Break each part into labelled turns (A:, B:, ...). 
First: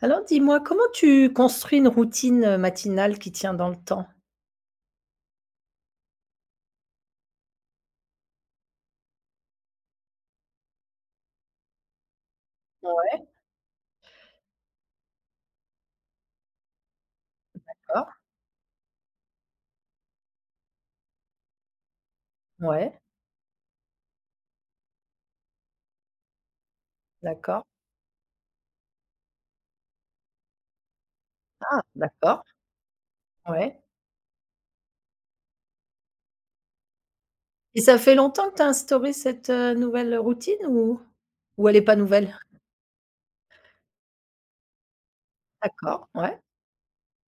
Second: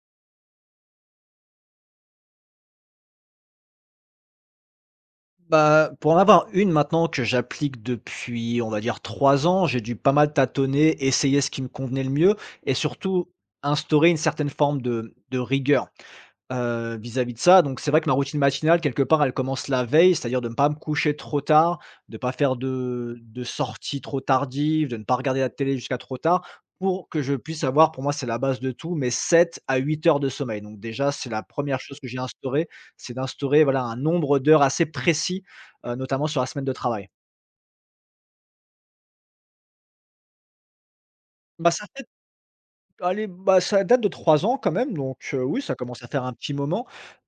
A: Alors dis-moi, comment tu construis une routine, matinale qui tient dans le temps?
B: Bah, pour en avoir une maintenant que j'applique depuis, on va dire 3 ans, j'ai dû pas mal tâtonner, essayer ce qui me convenait le mieux et
A: Ouais,
B: surtout instaurer une certaine forme de rigueur. Vis-à-vis de ça, donc c'est vrai que
A: d'accord.
B: ma routine matinale quelque part, elle commence la veille, c'est-à-dire de ne pas me coucher trop tard, de ne pas faire
A: Ouais,
B: de sorties trop tardives, de ne pas regarder la télé jusqu'à trop tard, pour que je puisse
A: d'accord.
B: avoir, pour moi, c'est la base de tout, mais 7 à 8 heures de sommeil. Donc déjà, c'est la première
A: Ah,
B: chose que j'ai
A: d'accord,
B: instaurée, c'est d'instaurer,
A: ouais,
B: voilà, un nombre d'heures assez précis, notamment sur la semaine de travail.
A: et ça fait longtemps que tu as instauré cette, nouvelle routine ou
B: Bah,
A: elle est
B: ça
A: pas
B: fait
A: nouvelle?
B: Allez, bah, ça date de 3 ans quand même, donc oui, ça commence à
A: D'accord,
B: faire un
A: ouais,
B: petit moment.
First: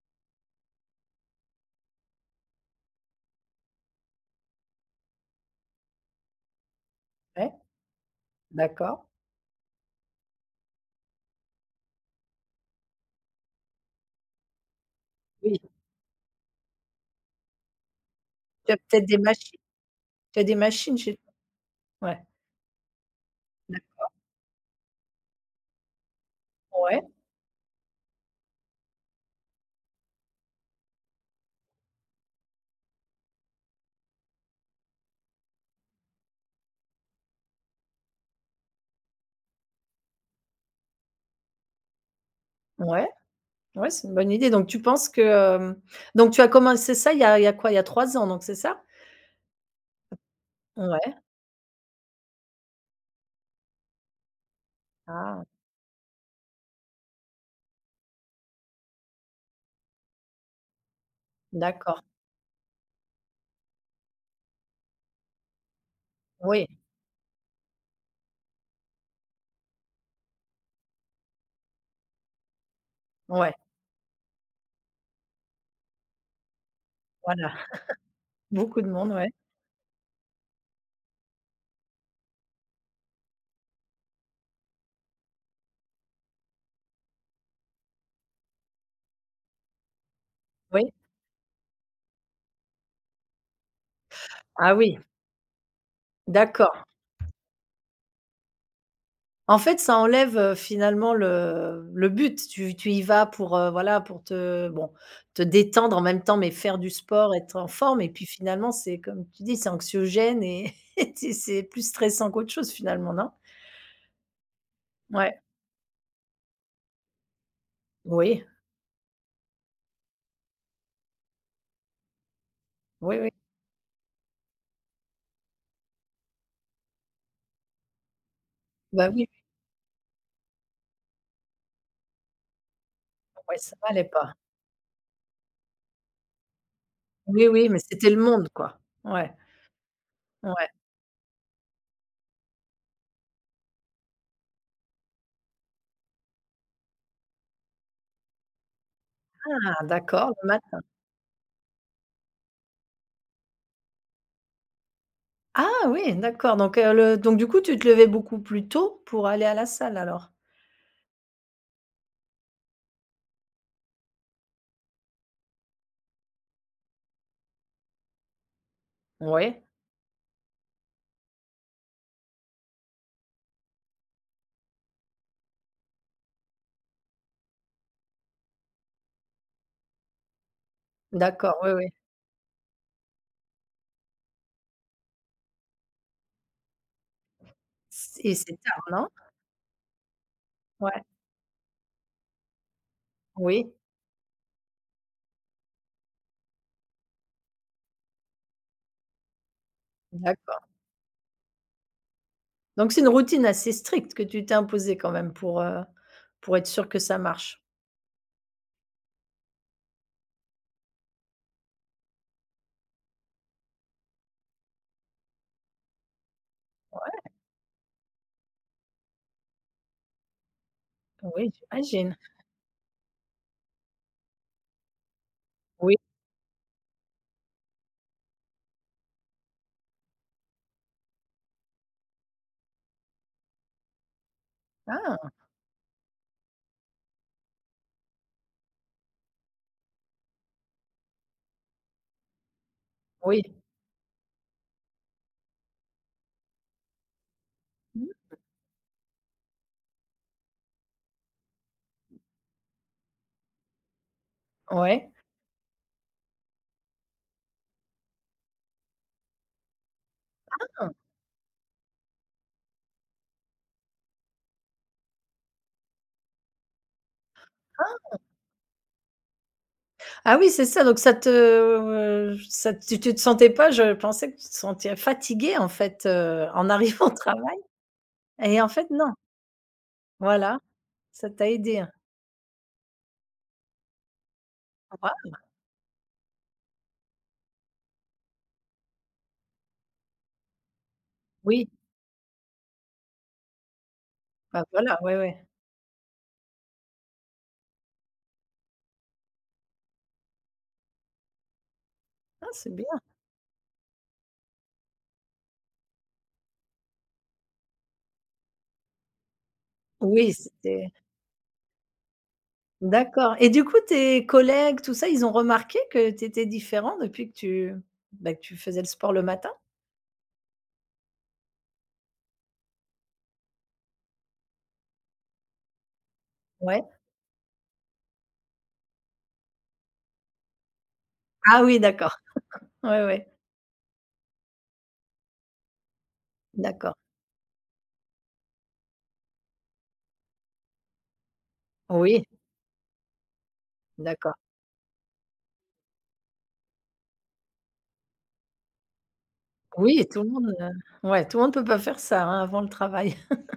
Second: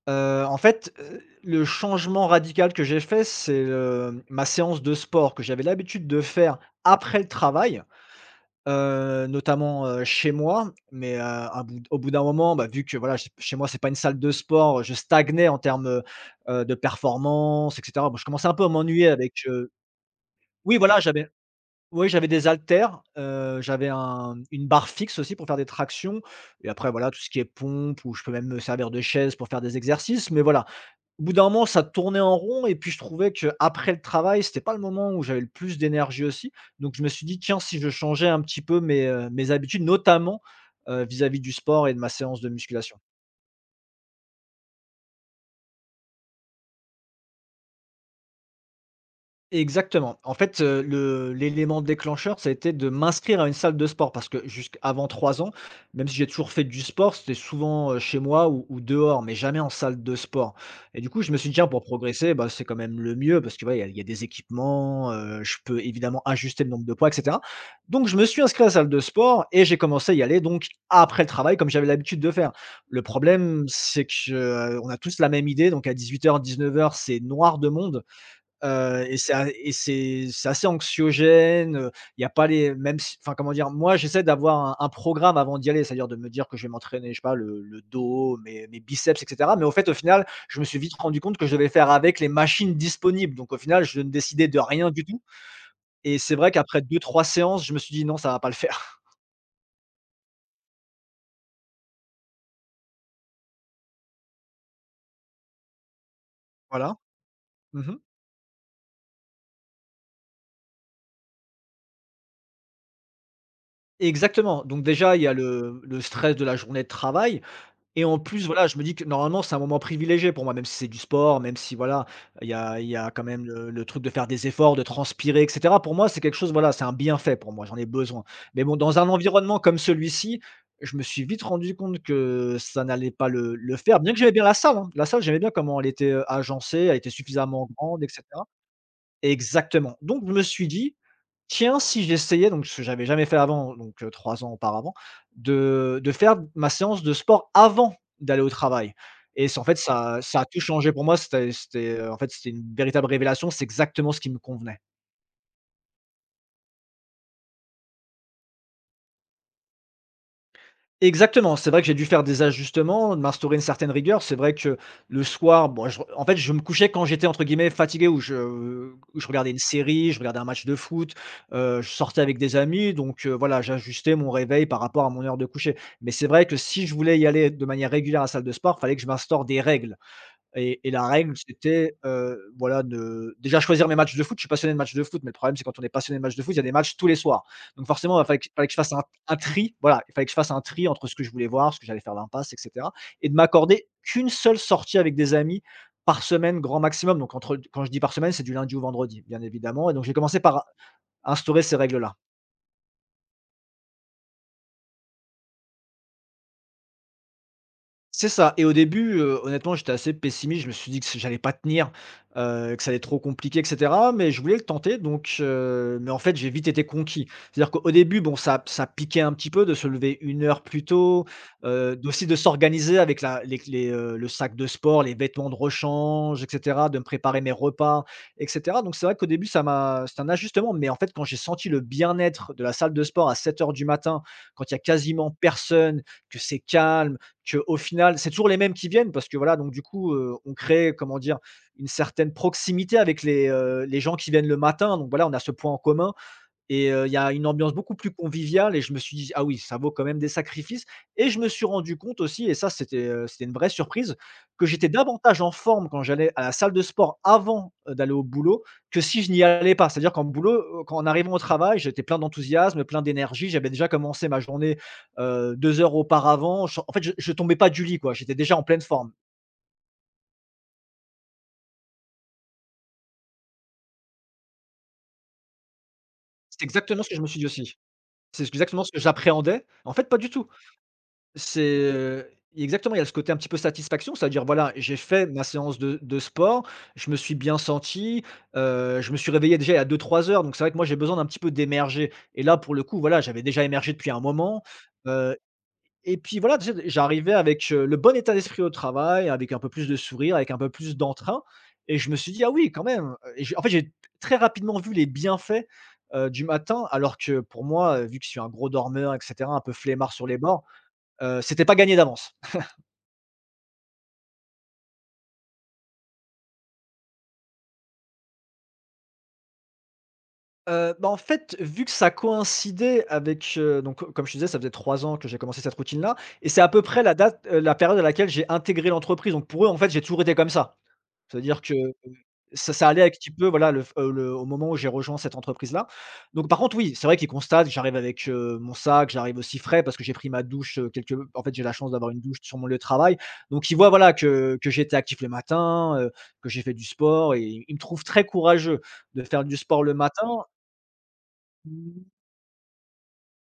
B: En fait, le changement radical que j'ai fait, c'est, ma séance de sport que j'avais l'habitude de faire après le
A: ouais,
B: travail,
A: d'accord.
B: notamment, chez moi. Mais, à bout au bout d'un moment, bah, vu que voilà, ch chez moi, c'est pas une salle de sport, je stagnais en
A: Oui,
B: termes, de performance et cetera. Bon, je commençais un peu à
A: tu as peut-être
B: m'ennuyer
A: des
B: avec,
A: machines tu as des
B: oui,
A: machines
B: voilà,
A: chez
B: j'avais,
A: toi?
B: oui,
A: Ouais,
B: j'avais des haltères, j'avais
A: d'ac,
B: un une barre fixe aussi pour faire des tractions et après
A: ouais,
B: voilà, tout ce qui est pompe ou je peux même me servir de chaise pour faire des exercices, mais voilà. Au bout d'un moment, ça tournait en rond et puis je trouvais que après le travail, c'était pas le moment où j'avais le plus d'énergie aussi, donc je me suis dit: «Tiens, si je changeais un petit peu mes habitudes», notamment, vis-à-vis du sport et de ma séance de musculation.
A: ouais, ouais, c'est une bonne idée, donc tu penses que, hem donc tu as commencé ça il y a quoi? Il y a 3 ans donc, c'est ça?
B: Exactement. En fait,
A: Ouais,
B: le l'élément déclencheur, ça a été de m'inscrire à une salle de sport parce que jusqu'avant 3
A: ah
B: ans, même si j'ai toujours fait du sport, c'était souvent, chez moi ou dehors, mais jamais en salle de sport et du coup, je me suis dit: «Tiens, pour
A: d'accord,
B: progresser, bah, c'est quand même le mieux parce que, ouais, il y a des équipements, je peux évidemment ajuster
A: oui,
B: le nombre de poids et cetera». Donc je me suis inscrit à la salle de sport et j'ai commencé à y aller donc après le travail comme j'avais l'habitude de faire. Le
A: ouais,
B: problème, c'est que, on a tous la même idée donc à 1800 heures, c'est
A: voilà,
B: noir de monde.
A: beaucoup de
B: Heu
A: monde,
B: et
A: ouais,
B: c'est a et c'est c'est assez anxiogène, il y a pas les mêmes si, enfin, comment dire? Moi, j'essaie d'avoir un programme avant d'y aller, c'est-à-dire de me dire que je vais m'entraîner, je sais pas, le dos, mes biceps et cetera. Mais au fait, au final, je me suis
A: oui.
B: vite rendu compte que je devais faire avec les machines disponibles. Donc au final, je ne décidais de
A: Ah
B: rien
A: oui,
B: du tout et c'est vrai qu'après
A: d'accord.
B: deux, trois séances, je me suis dit: «Non, ça va pas le faire».
A: En fait, ça enlève, finalement le but. Tu y vas pour, voilà, pour te, bon, te détendre en même temps, mais faire du
B: Voilà.
A: sport, être en
B: Mmh.
A: forme, et puis finalement, c'est comme tu dis, c'est anxiogène, et tu, c'est plus stressant qu'autre chose finalement, non?
B: Exactement. Donc déjà, il y a
A: Ouais.
B: le stress de la journée de travail. Et en
A: Oui,
B: plus, voilà, je me dis que normalement, c'est un moment privilégié pour moi, même si c'est du sport, même si voilà, il y a
A: oui,
B: quand
A: oui.
B: même le truc de faire des efforts, de transpirer, et cetera. Pour moi, c'est quelque chose, voilà, c'est un bienfait pour moi, j'en ai besoin. Mais bon, dans un
A: Bah oui,
B: environnement comme celui-ci, je me suis vite rendu compte que ça n'allait pas le
A: ouais, ça
B: le faire,
A: m'allait
B: bien que j'aimais
A: pas.
B: bien la salle, hein. La salle, j'aimais bien comment elle était, agencée, elle était
A: Oui,
B: suffisamment
A: oui, mais
B: grande,
A: c'était le
B: etc.
A: monde quoi. Ouais,
B: Exactement. Donc je me suis
A: ouais.
B: dit: «Tiens, si j'essayais» donc ce que j'avais jamais fait avant, donc 3 ans auparavant, de faire ma séance de sport avant d'aller au travail et c'est en fait
A: Ah
B: ça
A: d'accord,
B: ça a
A: le
B: tout
A: mat,
B: changé pour moi. En fait, c'était une véritable révélation. C'est exactement ce qui me convenait.
A: ah oui, d'accord, donc le, donc du coup, tu te levais beaucoup plus tôt pour aller à la salle alors?
B: Exactement, c'est vrai que j'ai dû faire des ajustements, de m'instaurer une certaine rigueur. C'est vrai que le soir, bon, je en fait, je me couchais quand j'étais entre guillemets «fatigué» ou je où je regardais une
A: Oui,
B: série, je regardais un match de foot, je sortais avec des amis donc voilà, j'ajustais mon réveil par rapport à mon heure de coucher. Mais c'est vrai que si je voulais y aller de manière régulière à la salle de sport, fallait que je m'instaure des règles. Et la règle,
A: d'accord, oui, oui.
B: c'était, voilà, de déjà choisir mes matchs de foot. Je suis passionné de matchs de foot, mais le problème, c'est quand on est passionné de matchs de foot, il y a des matchs tous les soirs. Donc forcément, il
A: Et
B: fallait que
A: c'est
B: fallait que je
A: tard,
B: fasse un
A: non?
B: un tri, voilà, il fallait que je fasse un tri
A: Ouais,
B: entre ce que je voulais voir, ce que j'allais faire l'impasse et cetera et de
A: oui,
B: m'accorder qu'une seule sortie avec des amis par semaine, grand maximum. Donc entre quand je dis par semaine, c'est du lundi au vendredi, bien évidemment et donc j'ai commencé par
A: d'accord.
B: instaurer ces règles-là.
A: Donc c'est une routine assez stricte que tu t'es imposée quand même pour être sûr que ça marche?
B: C'est ça et au début, honnêtement, j'étais assez pessimiste. Je me suis dit que j'allais pas tenir, que ça allait être trop compliqué et cetera, mais je voulais le tenter donc mais en fait, j'ai vite été
A: Ouais,
B: conquis. C'est-à-dire qu'au début, bon, ça piquait un petit peu de se lever 1 heure plus tôt,
A: oui, j'imagine.
B: d'aussi de s'organiser avec le sac de sport, les vêtements de
A: Oui.
B: rechange et cetera, de me préparer mes repas et cetera donc c'est vrai qu'au début, ça m'a c'est un ajustement mais en fait, quand j'ai senti le bien-être de la salle de sport à 7 heures du matin, quand il y a
A: Ah,
B: quasiment personne, que c'est calme, qu'au final, c'est toujours les mêmes qui viennent parce que voilà, donc du coup, on crée, comment dire? Une certaine proximité avec
A: oui.
B: les gens qui viennent le matin. Donc voilà, on a ce point en commun et il y a une ambiance beaucoup plus
A: Mmh.
B: conviviale et je me suis dit: «Ah oui, ça vaut quand même des sacrifices» et je me suis rendu compte aussi et c'était une vraie surprise, que j'étais
A: Ouais.
B: davantage en forme quand j'allais à la salle de sport avant, d'aller au boulot que si je n'y allais pas. C'est-à-dire
A: Ah,
B: quand en arrivant au travail, j'étais plein d'enthousiasme, plein d'énergie, j'avais déjà commencé ma journée, 2 heures auparavant. Je en fait, je tombais pas du lit
A: ah.
B: quoi, j'étais déjà en pleine forme.
A: Ah oui, c'est ça, donc ça te, ça, tu tu te sentais pas, je pensais que tu te sentais fatiguée en fait,
B: C'est
A: en
B: exactement
A: arrivant
B: ce
A: au
B: que je me suis dit
A: travail,
B: aussi. C'est
A: et en
B: exactement
A: fait
B: ce que
A: non.
B: j'appréhendais. En fait, pas du tout.
A: Voilà, ça t'a
B: C'est,
A: aidé.
B: heu, exactement, il y a ce côté un petit peu satisfaction, c'est-à-dire voilà, j'ai fait ma séance de sport, je me suis bien senti, je me suis réveillé déjà il y a 2-3 heures, donc c'est vrai que moi j'ai besoin d'un petit peu
A: Oui,
B: d'émerger et là pour le coup, voilà, j'avais déjà émergé depuis un moment,
A: bah, voilà, ouais,
B: heu
A: ouais.
B: et puis voilà, tu sais, j'arrivais avec, le bon état d'esprit au travail, avec un peu plus de sourire, avec un peu plus d'entrain et je me suis dit:
A: Ah,
B: «Ah
A: c'est
B: oui, quand
A: bien.
B: même!» Et j'ai en fait, j'ai très rapidement vu les bienfaits, du matin alors que pour moi, vu que je suis un gros dormeur et cetera, un peu flemmard sur
A: Oui,
B: les bords.
A: c'était…
B: C'était pas gagné d'avance.
A: D'accord, et du coup, tes collègues, tout ça, ils ont remarqué que tu étais différent depuis que tu, bah, que tu faisais le sport le matin?
B: Bah, en fait, vu que ça coïncidait avec, donc co comme je te disais, ça faisait 3 ans que j'ai commencé cette routine-là et c'est à peu
A: Ouais.
B: près la date, la période à laquelle j'ai intégré l'entreprise. Donc pour eux, en fait, j'ai toujours été comme ça. C'est-à-dire
A: Ah
B: que
A: oui, d'accord.
B: ça allait
A: Ouais,
B: un
A: ouais.
B: petit peu, voilà, le f le au moment où j'ai rejoint cette entreprise-là. Donc par contre, oui,
A: D'accord.
B: c'est vrai qu'ils constatent, j'arrive avec, mon sac, j'arrive aussi frais parce que j'ai pris ma douche, quelque en fait, j'ai la chance d'avoir une
A: Oui,
B: douche sur mon lieu de travail. Donc ils voient, voilà,
A: d'accord.
B: que j'étais actif le matin, que j'ai fait du sport et ils me trouvent très courageux de faire du sport le
A: Oui, tout
B: matin.
A: le monde, ouais, tout le monde peut pas faire ça, hein, avant le travail.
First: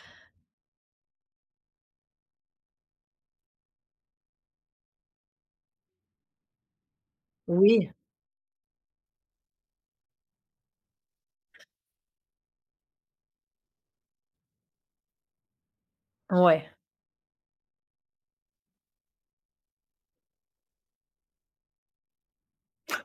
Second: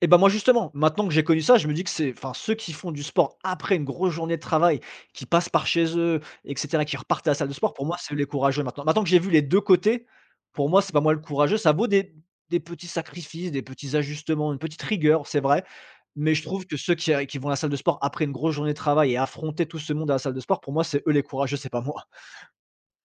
B: Et ben moi, justement, maintenant que j'ai connu ça, je me dis que c'est enfin, ceux qui font du sport après une grosse journée de travail, qui passent par chez eux et cetera, qui repartent à la salle de sport, pour
A: Oui,
B: moi, c'est les courageux maintenant. Maintenant que j'ai vu les 2 côtés, pour moi, c'est pas moi le courageux. Ça vaut des petits sacrifices, des petits ajustements, une petite rigueur, c'est vrai, mais je trouve
A: ouais.
B: que ceux qui vont à la salle de sport après une grosse journée de travail et affronter tout ce monde à la salle de sport, pour moi, c'est eux les courageux, c'est pas moi.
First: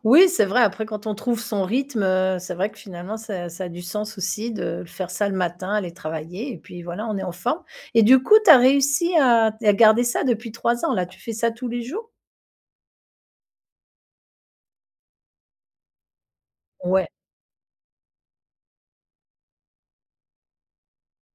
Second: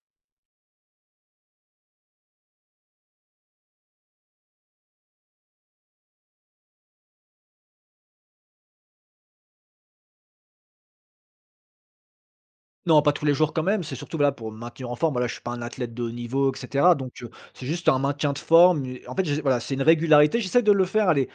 A: Oui, c'est vrai, après quand on trouve son rythme, c'est vrai que finalement ça a du sens aussi de faire ça le matin, aller travailler, et puis voilà, on est en forme, et du coup, tu as réussi à garder ça depuis 3 ans là, tu fais ça tous les jours?
B: Non, pas tous les jours quand même, c'est surtout voilà, pour me maintenir en forme. Voilà, je suis pas un athlète de haut niveau et cetera,
A: Ouais,
B: donc c'est juste un maintien de forme et en fait, j'ai voilà, c'est une régularité. J'essaie de le faire, allez,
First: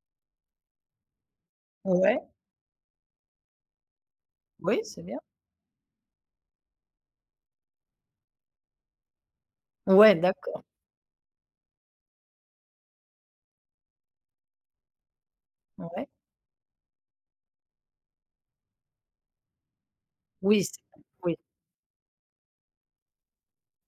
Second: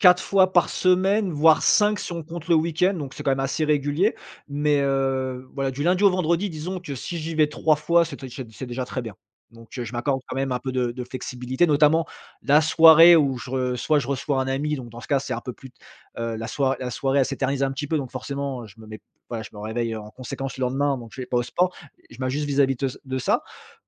B: 4 fois par semaine, voire cinq si
A: ouais.
B: on compte le week-end, donc c'est quand même assez régulier. Mais,
A: Oui, c'est bien.
B: voilà, du lundi au vendredi, disons que si j'y vais 3 fois, c'est déjà très bien. Donc, je
A: Ouais,
B: m'accorde quand même un
A: d'accord,
B: peu de flexibilité, notamment la soirée où je re soit je reçois un ami, donc dans ce cas, c'est un peu plus
A: ouais.
B: la soirée, elle s'éternise un petit peu, donc forcément, je me mets voilà, je me réveille en conséquence le
A: Oui, c'est
B: lendemain, donc je vais pas
A: oui,
B: au sport. Je m'ajuste vis-à-vis de ça.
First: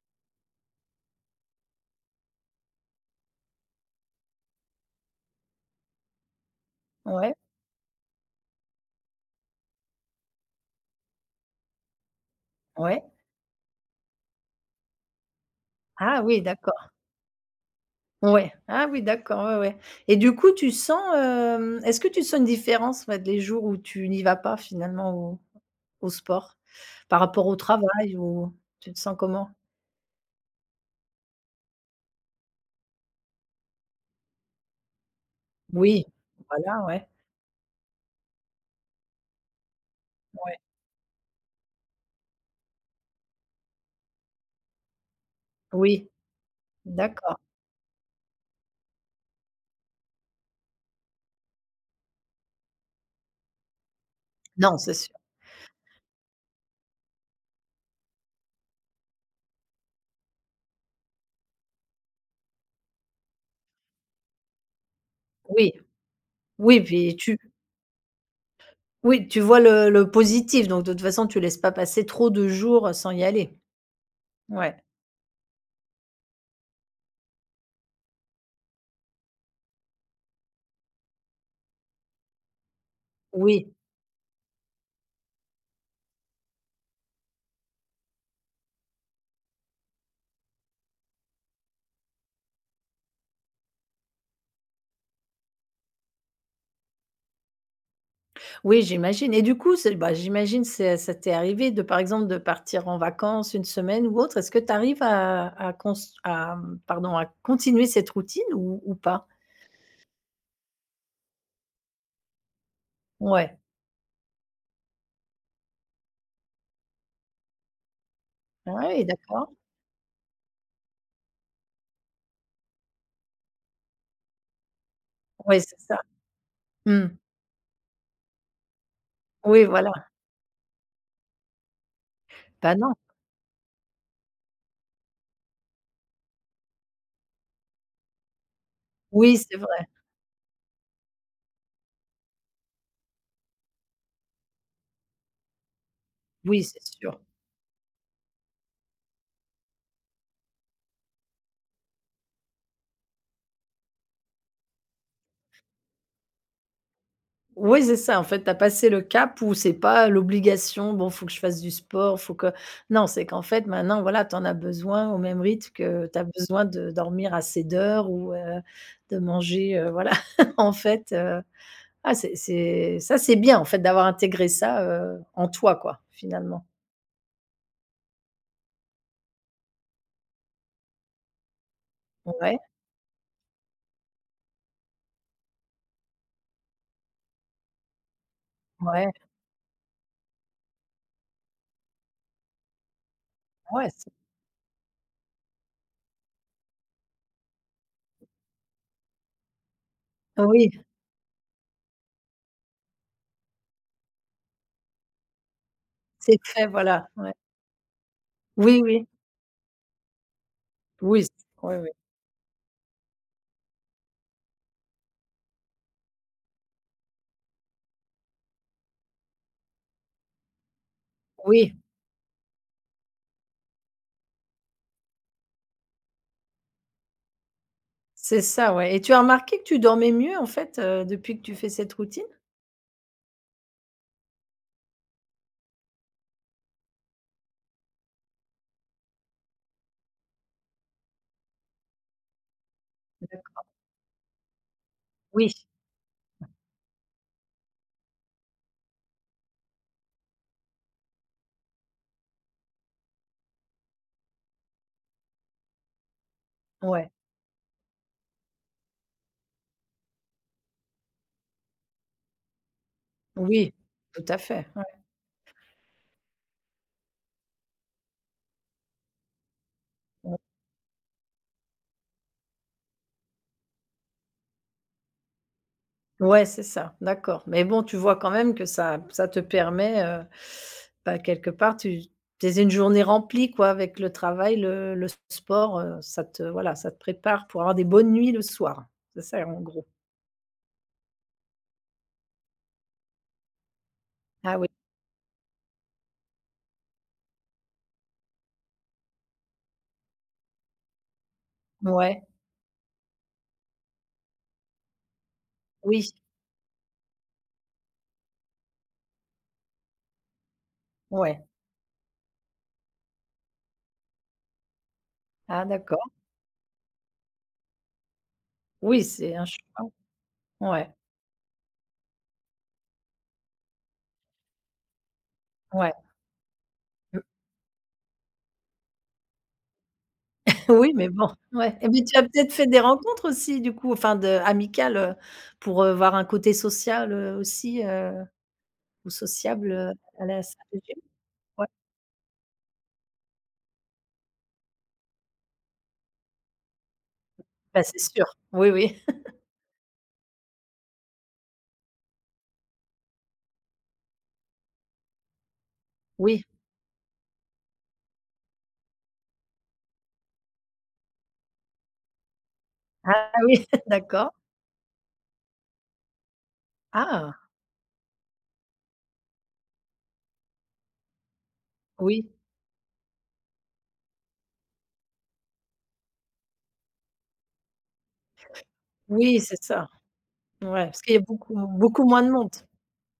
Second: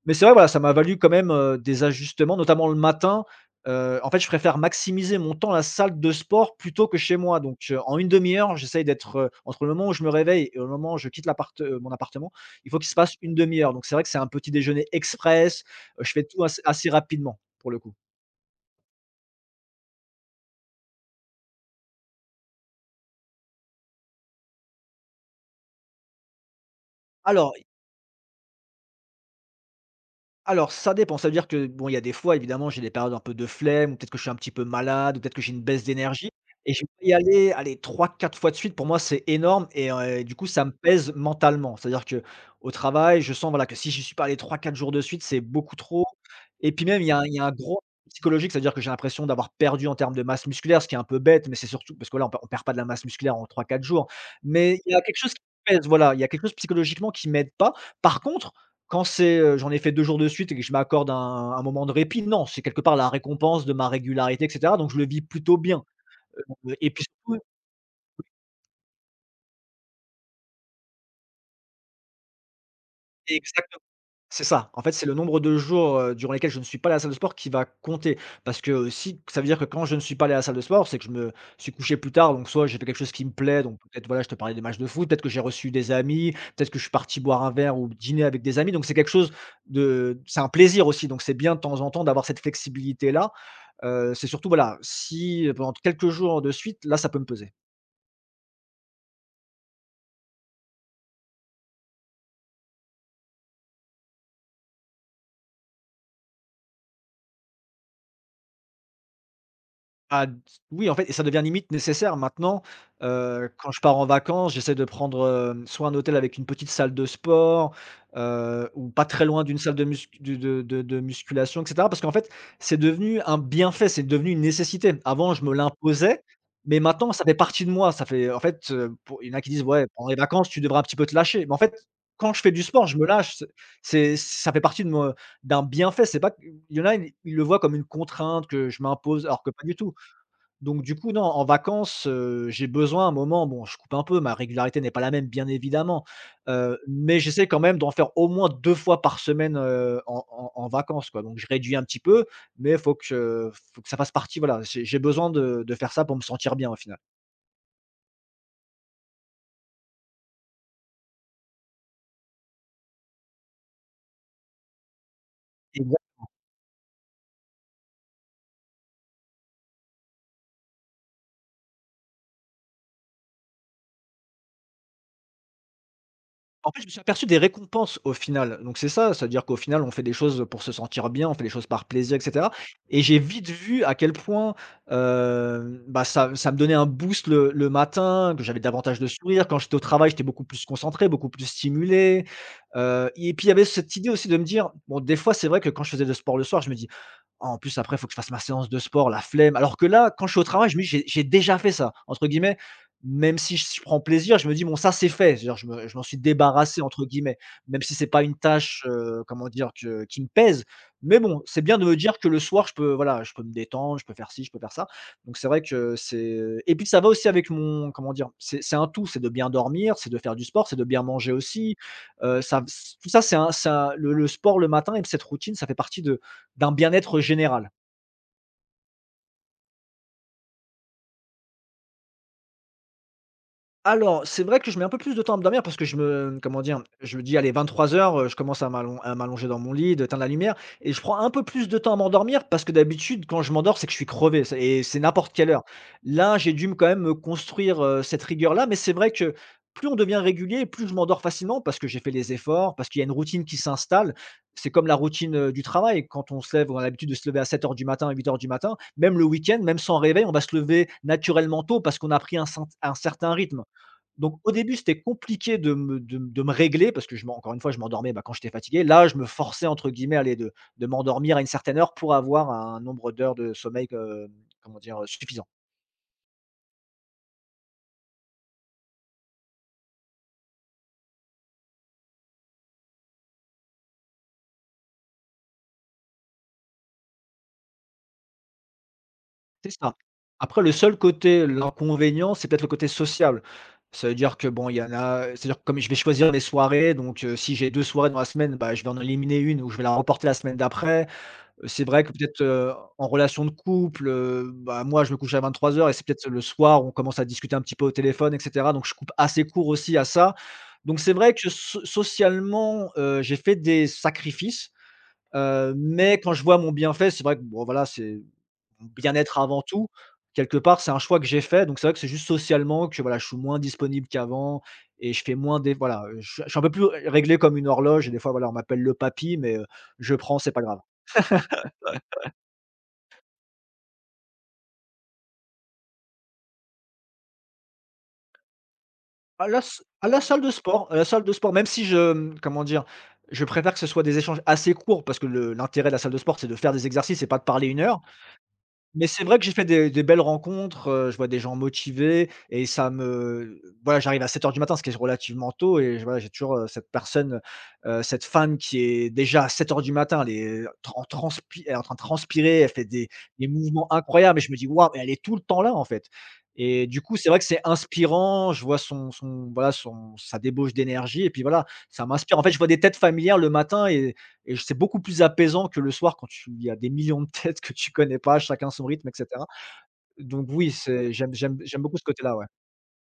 B: Mais c'est vrai, voilà, ça m'a valu quand même, des ajustements, notamment le matin. En fait, je préfère maximiser mon temps à la salle de sport plutôt que chez
A: ouais,
B: moi. Donc, en une demi heure, j'essaye d'être, entre le moment où je me réveille et le moment où je quitte l'appart mon appartement, il faut qu'il se
A: ouais.
B: passe une demi heure. Donc c'est vrai que c'est un petit déjeuner express, je
A: Ah
B: fais
A: oui,
B: tout assez
A: d'accord.
B: rapidement, pour le coup.
A: Ouais. Ah oui, d'accord, ouais, ouais. Et du coup, tu sens, est-ce que tu sens une différence, ouais, les jours où tu n'y vas pas finalement au sport, par rapport
B: Alors
A: au travail, ou tu te sens comment?
B: Alors, ça dépend, ça veut dire que bon, il y a des fois évidemment, j'ai des périodes un peu de flemme ou peut-être que je suis un petit peu malade ou peut-être que j'ai une baisse
A: Oui,
B: d'énergie et
A: voilà,
B: je vais
A: ouais,
B: y aller, allez trois, quatre fois de suite, pour moi c'est énorme et du coup
A: ouais.
B: ça me pèse mentalement. C'est-à-dire que au travail, je sens voilà que si je suis pas allé 3, 4 jours de suite, c'est beaucoup trop
A: Oui,
B: et puis même il y a un il
A: d'accord.
B: y a un gros psychologique, c'est-à-dire que j'ai l'impression d'avoir perdu en termes de masse musculaire, ce qui est un peu bête, mais c'est surtout parce que là on perd pas de la masse musculaire en 3, 4 jours.
A: Non,
B: Mais il y
A: c'est
B: a
A: sûr.
B: quelque chose qui pèse, voilà, il y a quelque chose psychologiquement qui m'aide pas. Par contre quand c'est, j'en ai fait 2 jours de suite et que je m'accorde un moment de répit, non, c'est quelque part la récompense de ma régularité et cetera, donc je le vis plutôt
A: Oui,
B: bien,
A: oui,
B: et puis
A: puis tu,
B: surtout
A: oui, tu vois le positif, donc de toute façon, tu laisses pas passer trop de jours, sans y aller.
B: exactement. C'est ça.
A: Ouais,
B: En fait, c'est le nombre de jours, durant lesquels je ne suis pas allé à la salle de sport qui va compter. Parce que si ça veut dire que quand je ne suis pas allé à la salle de sport, c'est que je me suis couché plus tard, donc soit j'ai fait quelque chose qui me plaît,
A: oui.
B: donc peut-être, voilà, je te parlais des matchs de foot, peut-être que j'ai reçu des amis, peut-être que je suis parti boire un verre ou dîner avec des amis, donc c'est quelque chose de c'est un plaisir aussi, donc c'est bien de temps en temps d'avoir cette flexibilité-là. C'est surtout, voilà, si, pendant quelques jours de suite, là, ça peut me peser.
A: Oui, j'imagine, et du coup, c'est, bah, j'imagine c'est, ça t'est arrivé de, par exemple, de partir en vacances une semaine ou autre. Est-ce que tu arrives à cons, à, mmh, pardon, à continuer cette routine ou pas?
B: Ah d Oui, en fait, et ça devient limite nécessaire maintenant,
A: Ouais.
B: quand je pars en vacances, j'essaie de prendre, soit un hôtel avec une petite salle de sport, ou
A: Ouais,
B: pas très loin
A: d'accord.
B: d'une salle de muscu du de musculation et cetera. Parce qu'en fait, c'est devenu un bienfait, c'est devenu une nécessité. Avant, je me
A: Ouais, c'est ça.
B: l'imposais, mais
A: Mmh.
B: maintenant ça fait partie de moi. Ça fait en fait, pour il y en a qui disent:
A: Oui,
B: «Ouais,
A: voilà.
B: pendant les vacances, tu devrais un petit peu te lâcher». Mais en fait, quand je fais du
A: Bah,
B: sport,
A: non.
B: je me lâche, c'est ça fait partie de me d'un bienfait. C'est pas il y en a, ils le voient comme une contrainte que je m'impose,
A: Oui,
B: alors que
A: c'est
B: pas du
A: vrai.
B: tout. Donc du coup, non, en vacances, j'ai besoin un moment bon, je coupe un peu, ma régularité n'est pas la même, bien évidemment,
A: Oui, c'est
B: mais
A: sûr.
B: j'essaie quand même d'en faire au moins 2 fois par semaine, en vacances, quoi. Donc je réduis un petit peu, mais faut que ça fasse partie, voilà, j'ai besoin de faire ça pour me sentir bien, au final.
A: Oui, c'est ça, en fait, tu as passé le cap où c'est pas l'obligation: «Bon, faut que je fasse du sport, faut que», non, c'est qu'en fait, maintenant, voilà, tu en as besoin au même rythme que tu as besoin de dormir assez d'heures, ou, de manger, voilà, en fait, ah, c'est ça, c'est bien, en fait, d'avoir intégré ça, en toi, quoi, finalement.
B: En fait, je me suis aperçu des récompenses au final, donc c'est ça, c'est-à-dire qu'au final, on fait des choses pour se sentir bien, on fait des choses par plaisir et cetera
A: Ouais,
B: et j'ai vite vu à quel point, ça me donnait un boost le matin, que j'avais davantage de
A: ouais,
B: sourire quand j'étais au travail, j'étais beaucoup plus concentré, beaucoup plus stimulé, et puis il y avait
A: ouais,
B: cette idée
A: c'est
B: aussi de me dire bon, des fois, c'est vrai que quand je faisais de sport le soir, je me en plus, après, il faut que je fasse ma séance de sport, la flemme. Alors que là, quand je suis au travail,
A: oui,
B: je me dis: «J'ai déjà fait ça», entre guillemets. Même si je prends plaisir, je me dis: «Bon, ça, c'est fait». C'est-à-dire, je m'en suis
A: c'est fait,
B: «débarrassé» entre
A: voilà, ouais.
B: guillemets, même si c'est pas une
A: Oui,
B: tâche,
A: oui,
B: comment dire? Que qui me pèse. Mais
A: oui, c,
B: bon, c'est
A: oui,
B: bien de
A: oui.
B: me dire que le soir, je peux, voilà, je peux me détendre, je peux faire ci, je peux faire ça. Donc c'est vrai que c'est et puis ça va aussi avec mon comment dire? C'est un tout, c'est de bien dormir, c'est de faire du sport, c'est de bien manger aussi.
A: Oui,
B: Ça tout ça, c'est un ça le sport le matin et cette routine, ça fait partie de d'un bien-être général.
A: c'est ça, ouais, et tu as remarqué que tu dormais mieux, en fait, depuis que tu fais cette routine?
B: Alors, c'est vrai que je mets un peu plus de temps à me dormir parce que je me comment dire? Je me dis: «Allez, 23:00, je commence à m'allonger dans mon lit, d'éteindre la lumière» et je prends un peu plus de temps à m'endormir parce que d'habitude, quand je m'endors, c'est que je suis crevé, c'est et c'est n'importe quelle
A: Oui,
B: heure. Là, j'ai dû me quand même me construire, cette rigueur-là, mais c'est vrai que plus on devient régulier, plus je m'endors facilement parce que j'ai fait les efforts, parce qu'il y a une routine qui s'installe. C'est comme la routine, du travail. Quand on se lève, on a l'habitude
A: ouais,
B: de se lever à 7 heures du matin, à 8 heures du matin. Même le week-end, même sans réveil, on va se lever naturellement tôt parce qu'on a pris un certain rythme.
A: oui, tout
B: Donc
A: à
B: au
A: fait.
B: début,
A: Ouais,
B: c'était compliqué de me régler parce que je m'en encore une fois, je m'endormais, bah, quand j'étais fatigué. Là, je me forçais entre guillemets, allez,
A: ouais.
B: de m'endormir à une certaine heure pour avoir un nombre d'heures de sommeil, comment dire? Suffisant.
A: Ouais, c'est ça, d'accord. Mais bon, tu vois quand même que ça te permet, bah, quelque part, tu, t'es une journée remplie, quoi, avec le travail, le sport, ça te, voilà, ça te prépare pour avoir des bonnes nuits le soir. C'est ça, en
B: C'est
A: gros?
B: ça. Après le seul côté l'inconvénient, c'est peut-être le côté social. Ça veut dire que
A: Ah oui,
B: bon, il y en a c'est-à-dire que comme je vais choisir mes soirées, donc si j'ai 2 soirées dans la semaine, bah, je vais en éliminer une ou je vais la reporter la semaine d'après. C'est vrai que
A: ouais,
B: peut-être, en relation de couple, moi je me couche à 23 heures et c'est
A: oui,
B: peut-être le soir où on commence à discuter un petit peu au téléphone et cetera, donc je coupe assez court aussi à ça. Donc c'est vrai
A: ouais.
B: que socialement, j'ai fait des sacrifices,
A: Ah d'accord.
B: mais quand je vois mon bienfait, c'est vrai que bon voilà, c'est mon
A: Oui, c'est
B: bien-être
A: un
B: avant tout.
A: choix.
B: Quelque part,
A: Ouais,
B: c'est un choix que j'ai fait, donc c'est vrai que c'est juste socialement que voilà, je suis moins disponible qu'avant et je fais moins des
A: ouais.
B: voilà, je suis un peu plus réglé comme une horloge et des fois voilà, on m'appelle le papy mais, je prends, c'est pas grave.
A: Oui, mais bon, ouais. Et mais tu as peut-être fait des rencontres aussi du coup, enfin de amicales, pour, voir un côté social, aussi, ou sociable, à la salle de
B: À
A: gym?
B: la salle de sport,
A: Ouais.
B: même si je, comment dire? Je préfère que ce soit des échanges assez courts parce que le l'intérêt de la salle de sport, c'est de faire des exercices et pas de parler une
A: Bah, c'est
B: heure.
A: sûr. Oui, oui.
B: Mais c'est vrai que j'ai fait des belles rencontres, je vois des gens motivés et ça me voilà, j'arrive à 7 heures du matin, ce qui est relativement tôt et je voilà, j'ai
A: Oui.
B: toujours, cette personne, cette femme qui est déjà à 7 heures du matin, elle est tran en transpi elle est en train de transpirer, elle fait
A: Ah
B: des
A: oui,
B: mouvements
A: d'accord.
B: incroyables et je me dis: «Waouh, mais elle est tout le temps là, en fait» et du coup, c'est
A: Ah!
B: vrai que c'est inspirant, je vois son son voilà, son sa débauche d'énergie et puis voilà, ça
A: Oui.
B: m'inspire. En fait, je vois des têtes familières le matin et c'est beaucoup plus apaisant que le soir quand tu il y a des millions de têtes que tu connais pas, chacun son rythme et
A: Oui,
B: cetera.
A: c'est ça.
B: Donc oui,
A: Ouais, parce
B: c'est
A: qu'il y a
B: j'aime
A: beaucoup
B: j'aime j'aime beaucoup ce
A: moins de
B: côté-là, ouais,
A: monde.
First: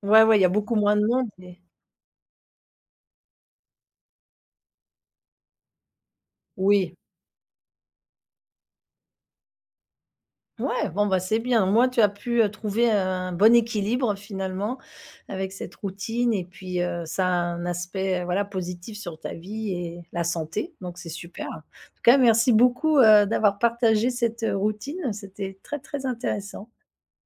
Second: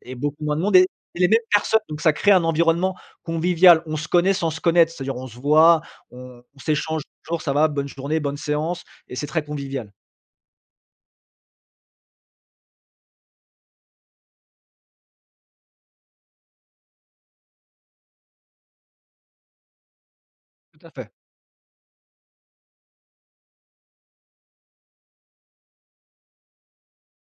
B: et
A: Ouais, ouais, il
B: beaucoup
A: y a
B: moins de
A: beaucoup
B: monde
A: moins de
B: et les
A: monde,
B: mêmes
A: et
B: personnes, donc ça crée un environnement convivial. On se connaît sans se connaître, c'est-à-dire on se voit, on
A: oui.
B: s'échange: «Bonjour, ça va? Bonne journée, bonne séance» et c'est très convivial.
A: Ouais, bon, bah, c'est bien. Au moins, tu as pu, trouver un bon équilibre finalement avec cette routine, et puis, ça a un aspect, voilà, positif sur ta vie et la santé,
B: Tout à
A: donc c'est
B: fait.
A: super. En tout cas, merci beaucoup, d'avoir partagé cette routine. C'était très, très intéressant.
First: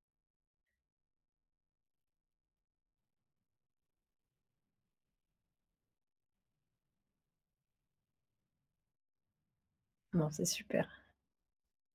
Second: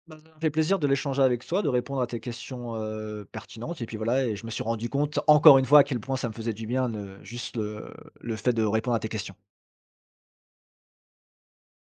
B: Bah, ça m'a fait plaisir de l'échanger avec toi, de répondre à tes questions, pertinentes et puis voilà et je me suis rendu compte encore une fois à quel point ça me faisait du bien de juste le fait de répondre à tes questions.
A: Bon, c'est super.